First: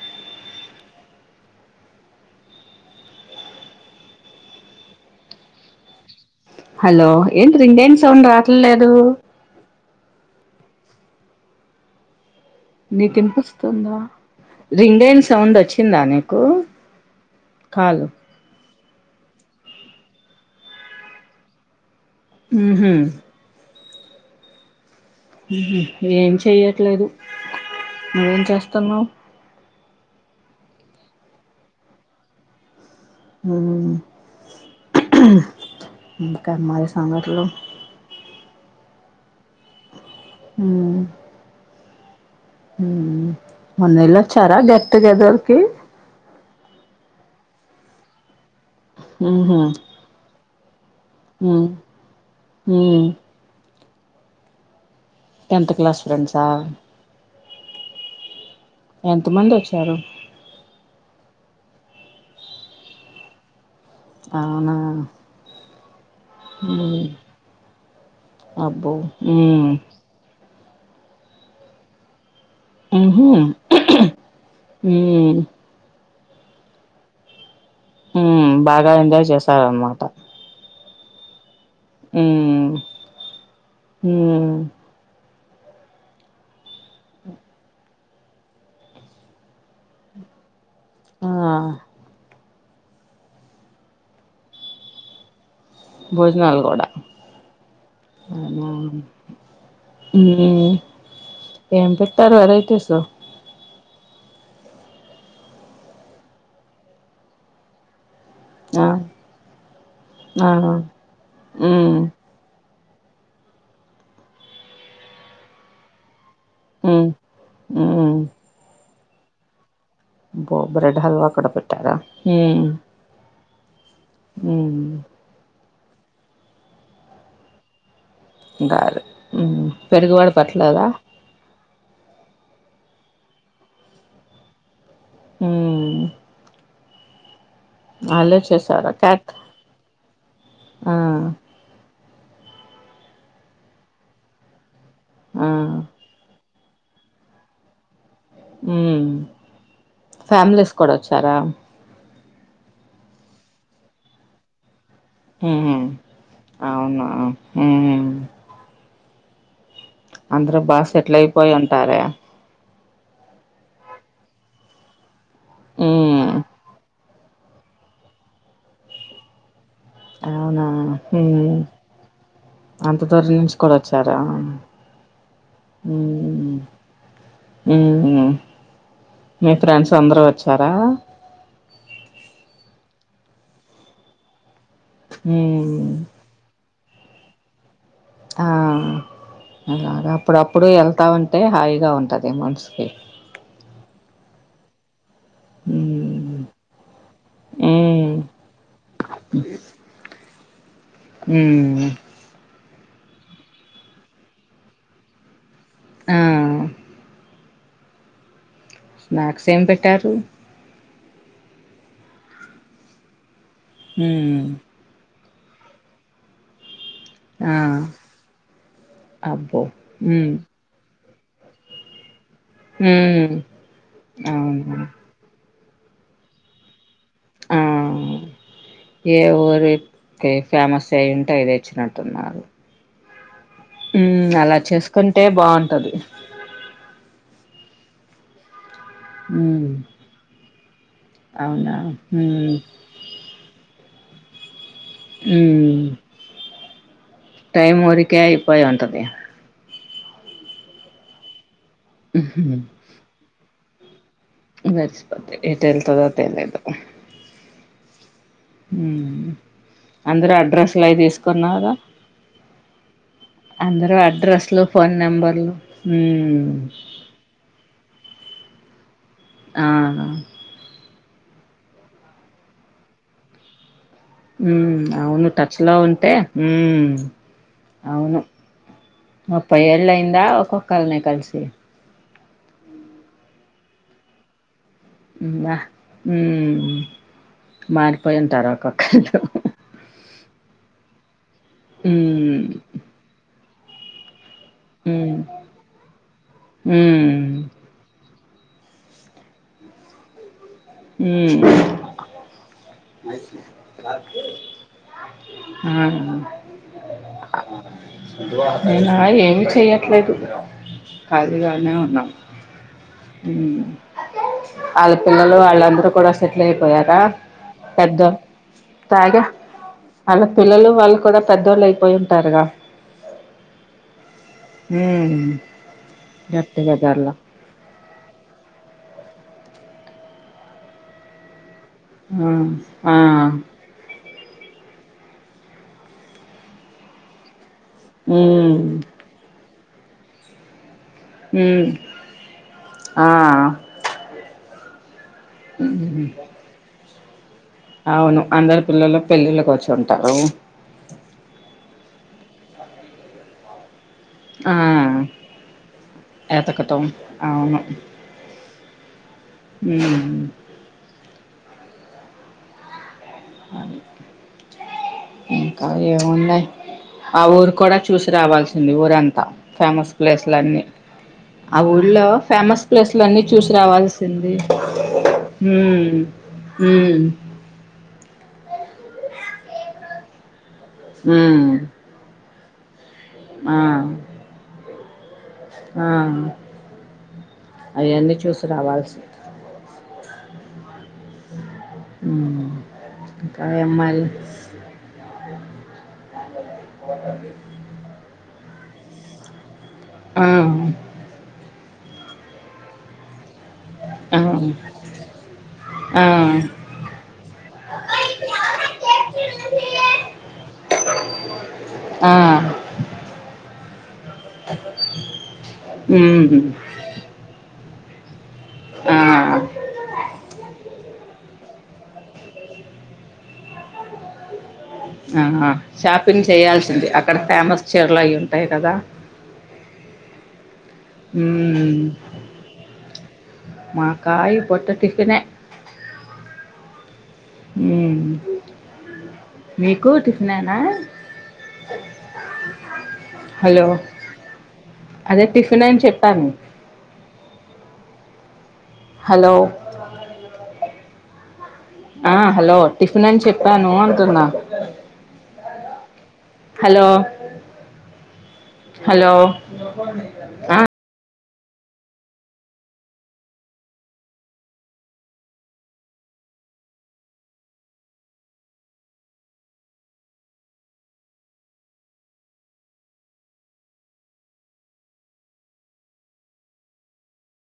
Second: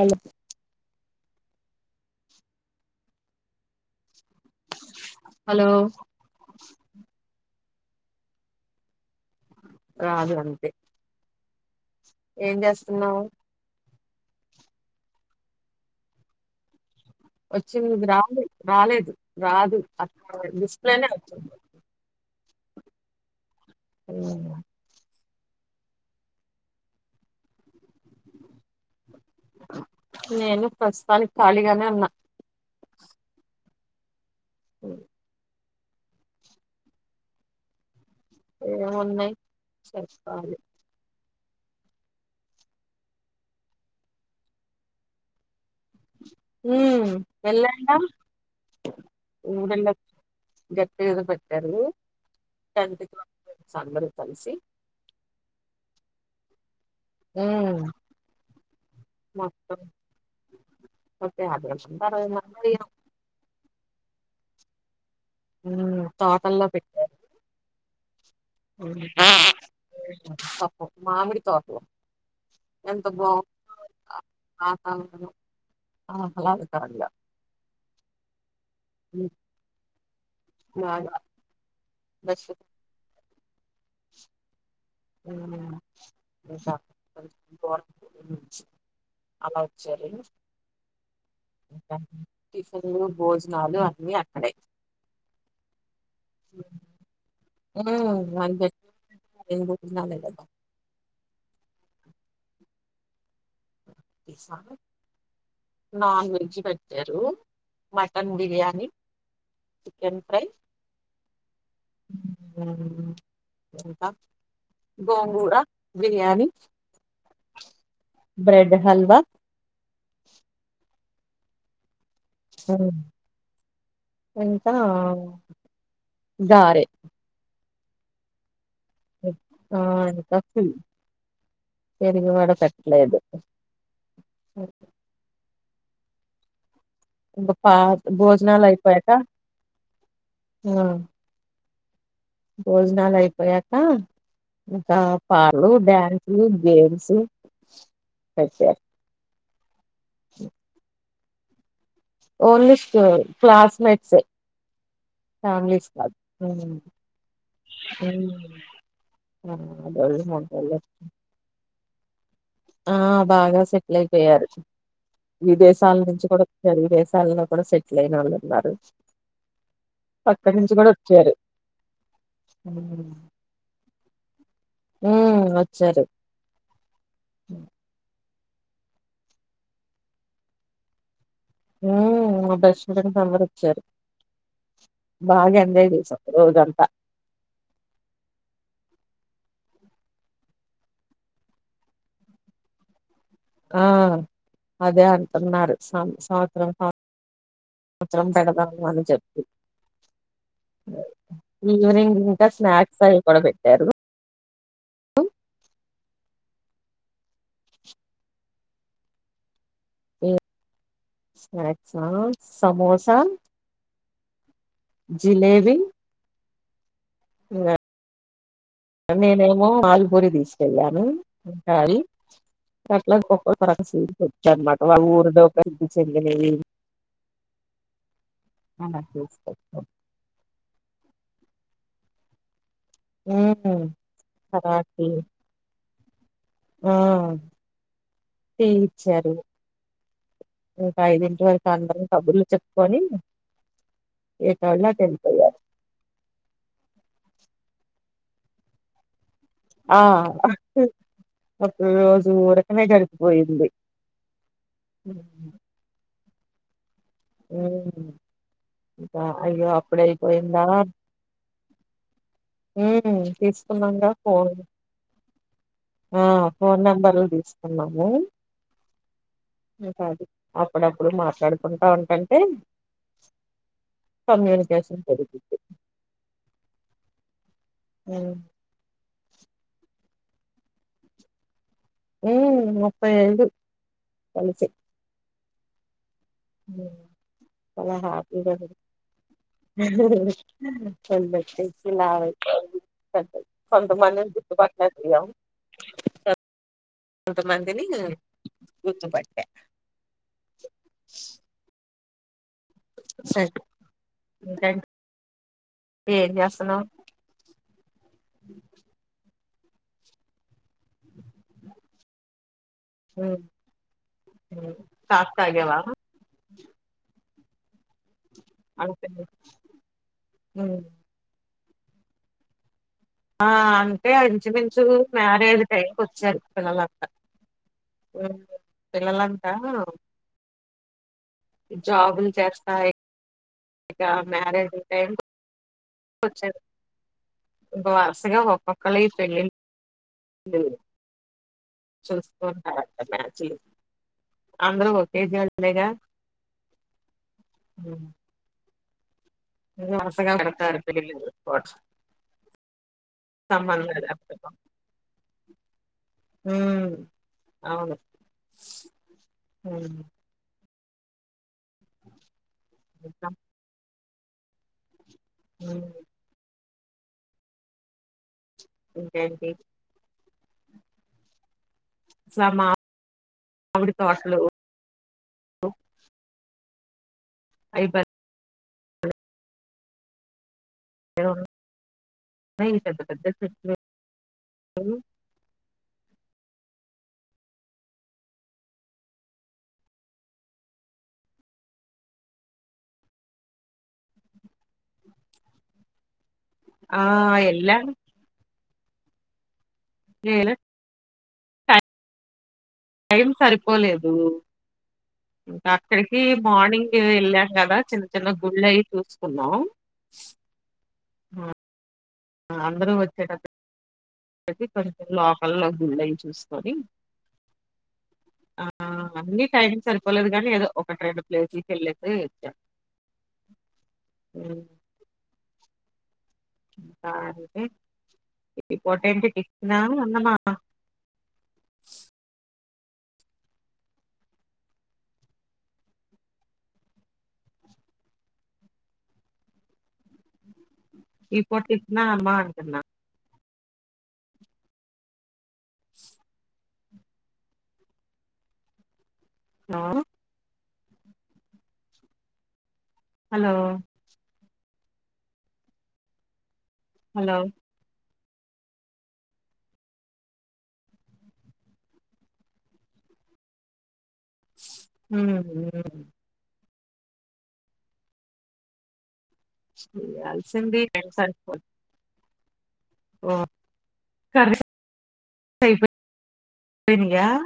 అలో hello hello ఏం ఇ ఇంేం సౌండ్ రావట్ంలేదు రాదు అంతే ఏం చేస్తున్నావు నీకునిపిస్తుందా రింగ్ అయింది సౌండ్ వచ్చిందా నీకు వచ్చి కాలు గ్రాములు రాలేదు రాదు అట్లా స్ప్లేనే అవుతుంది హ్మ్మ్ హ్మ్మ్ అ ఏం చెయ్యట్లేదు నువ్వేం చేస్తున్నావు్ నేను ప్రస్తుతానికి ఖాళీగానే ఉన్నా హ ఇంకా మరి సంగతులు ఏ ఉన్నాయి సరే అ మొన్నెలా వచ్చారా గెట్టుగదర్కి హ్మ్మ్ వెళ్ళాం గా ఆహా గట్టి ఏద పెట్టారు కంతకి సో అందరూ కలిసి టెన్త్ క్లాస్ స్ెంట్సా హ్మ్మ్ ఎంత మంది వచ్చారు [unintelligible] అవునా ఉ తోటల్లా ఉమ్, పెట్టారు అబ్బో ఉమ్, హ్మ్మ్ పాపం మామిడి తోటలో ఎంత ఉహు బాగుందో ఆ ఉ వాతావరణం ఆ [unintelligible] కార్య హుబాగా ఎంజాయ్ చేసార్ అన్నమాట బాగా బస్ హు [inaudible] అలా వచ్చారు ఆ ఇంకా టిఫిన్లు భోజనాలు అన్నీ అక్కడే భోజనాలు కూడా ఊ అంతే అవునా [unintelligible] భోజనాలే కదా ఎమ్ పెట్టారు వెరైటీస్ నాన్ వెజ్ పెట్టారు మట మటన్ ఆ బిర్యానీ చికెన్ ఫ్రై ఆ హ్మ్ హు హు ఇంకా గోంగూరా బిర్యానీ హు హూ బ్రెడ్ హల్వా అబ్బో బ్రెడ్ హల్వా కూడా పెట్టారా హు ఉమ్, ఇంకా ఆ గారే గారే ఊ ఆ పెరుగువడ ఇంకా పేట్టలేదా లేదూ ఊ బప్ పా భోజనాలు చేసారా అయిపోయాకా క్యాట్ ఆ భోజనాలు అయిపోయాక ఇంకా ఆ పార్లు డ్యాన్సు గేమ్స్ ఊ పెట్టారు ఫ్యామిలీస్ కూడా వచ్ టారా ఓన్లీ స్కూల్ క్లాస్ మీట్స్ ఏ ఉ అవును అవున హు అదోళ్ళు అందరూ మగోళ్ళు బాగా సెటిల్ అయిపోయింటారే ఆ బాగా సెటిల్ అయిపోయారూ విదేశాల నుంచి ఉమ్ కూడా వెలివేసి వాళ్ళలో ఒకడు సెటిల్ అయినాడు అవునా ఉమ్ అంత దూరం నుంచి కూడా ఒ చ్చరా ఉమ్ వచ్చారు ఉమ్ మీ ఫ్రెండ్స్ అందరూ వచ్చారా? ఊ మా బెస్ట్ ఫ్రెండ్స్ అందరు వచ్చారు బాగా ఉమ్ ఎండైంది తెలుసా ఈ రోజంతా ఆ అలాగా అప్పుడప్పుడు ఎళ్తా ఉంటే హాయిగా ఉంటది మనసుకీ ఆ అదే అన్ ఉమ్ సంవత్సరం ఉమ్ సంవత్సరం పెడదాము అని చెప్పీ ఉమ్ ఈవినింగ్ ఇంకా స్నాక్ కూడా ఇక్కడ పెట్టారు ఆ స్నాక్స్ ఏం పెట్ టరూ స్నాక్సా సమోసా ఉమ్ జిలేేబి ఆ అబ్బో నేనేమో ఆలుపూరి ఉమ్ తీసుకెళ్లాను హరి అట్లాఅట్లా ఉమ్ ఒక్కక్క రకం స్వీట్ తెచ్చారు అవునా అన్నమాట వాళ్ళ ఊరిలో చెందా ఆ అలా ఏ ఊరు తీసుకొచ్చాం ఫేమస్ అయి ఉంటే తెచ్చినాం తిన్నారు ఉమ్ అలా కరాటి చేసుకుంటే బాగుంటది ఆ వచ్చారు ఉమ్ ఇంకా ఐదింటి వరకు అవునా అందరం కబుర్లు ఉమ్ చెప్పుకొని ఏ తర్వాత వెళ్ళి పోయారు టైమ్ ఊరికే అయిపోయి ఉంటది ఆ ఒకప్పుడు రోజు ఊరకనే జరుపు పోయింది నచ్చక్ పోతే ఎతెల్తదో అ తెలీదు ఆ ఊహు హు అందరు అయిపోయిందా అడ్రస్లు అవి తీసుకున్నార ఉమ్ అందరు తీసుకున్నాంగా అడ్రస్లు ఫోన్ నెంబర్లు ఆ ఉమ్ ఫోన్ నెంబర్లు తీసుకున్నాం ఏం ఆ నింపాది అప్పుడప్ ఉప్పుడే మాట్లాడుకుంటా ఉంటంటే హూ కమ్యూనికేషన్ అవును టచ్ పెరుగుద్ది లో ఉంటే హు అవును ముప్పై ఏళ్లైంది దా ఒక్కొక్కల్ నే కలిసి ఊ ముప్పై ఐదు కలిసి హూ వా హూ హ్మ్. చాలా మారిపోయింటారు హ్యాపీగా ఒక్కొక్కళ్ళు చల్ మై ఎక్కిలావు హ్మ్. పడ్డది కొంత మందిన్ గుడ్ హ్మ్. పక్కకెళ్ళం కన్ హ్మ్. కొంత మందిని గుర్తు పట్టె ఊ సరే ఇంకేం ఆహా చేస్తున్నావ్ అవునా ఏమిచ్చి చేయట్లేదు కాలీగానే ఉన్నాం హ్మ్ ఆల్ కాఫీ పిల్లల్ తాగావా వాళ్ళందరూ కూడా సెటిల్ అయిపోయారా పెద్ద తాగా అంతేనా? వాళ్ళ పిల్లలు హ్మ్. వాళ్ళు కూడా పెద్దోళ్ళు అయి పోయుంటారుగా ఆ అంటే ఇంచుమించు హ్మ్. మ్యారేజ్ టైంకి వచ్చారు గట్టి పిల్లలంతా బజార్‌లో. ఉహు పిల్లలంతా జాబులు ఆ చేస్తా హా ఇక మ్యారేజీ టైం కొచేది ఇంక వర్సగా హ్మ్. ఒక్కొక్కళ్ళయి పెళ్ళిళ్ళు లేరు హ్మ్. చూస్తుంటరట ఆ! మ్యాచులు అందరూ ఒకే [unintelligible] వలేగా అవును అందరు పిల్లలు పెళ్ళిళ్ళకి వచ్చి ఉంటారు నమసె గలత్తారు పెళ్లిళ్లు జూడు పట్స్ సంబందాయ్ ఆ ఏతకటం ఉమ్ ఆవును అవును ఊ ఉమ్, ఏం అ పెహల్ ఏది ఇంకా ఉమ్, ఏమున్నయ్ ఆ ఊరు కూడా చూసి రావాలస్ తుంది ఊరంతా ఇంకేంటి ఫేమస్ ప్లేస్ ఇట్లన్ని ఆ ఊళ్ లో అసలు ఆ ఫేమస్ ప్లేస్లన్నీ చూసి మామిడి రావాల్సింది తోటలు ఊ ఊ తిరుపత్ ఊ నెయ్యి కదూ పెద్ద పెద్ద ఊ ఆ అయన్ని చూసి రావాల్సింది ఊ ఇంకా ఏం మళ్ళీ ఆ ఎల్లాను ఆవును ఏం సరిపోలేదు ఆ ఇంకా ఆ అక్కడికి మార్నింగ్ వెళ్ళాం కదా చిన్న చిన్న గుళ్ళ అయి చూసుకున్నాం ఆ ఆ అందరూ వచ్చేటట్టు ప్రతి [unintelligible] ప్ర లోకల్లో గుడ్లు అయి ఉమ్ చూసుకొని ఆ ఆ అన్నీ టైమ్ సరిపోలేదు కానీ ఏదో ఒకటి రెండు ప్లేసీ కెళ్లేసె వచ్చా ఊ ఆహ షాప్ ప్పిన్ చేయాల్సింది ఇంకా అక్కడ అంటే ఫేమస్ చీరలు అయి ఉంటాయి కదా ఈ పూట ఏంటి టిఫిన్ ఆ అన్నమా మాకాయ పొట్ట టిఫినే ఉ మీకు టిఫిన్ ఏనా ఈ పూట టిఫినా అమ్మా అంటున్నా. హలో అదే టిఫిన్ అని చెప్పాను. హలో హలో ఆ హలో టిఫిన్ అని హలో చెప్పాను అంటున్నా, [unintelligible] హలో హలో హలో ఆ [unintelligible] ఉ అలిసింది అన్ని సర్కొని ఎంటిదే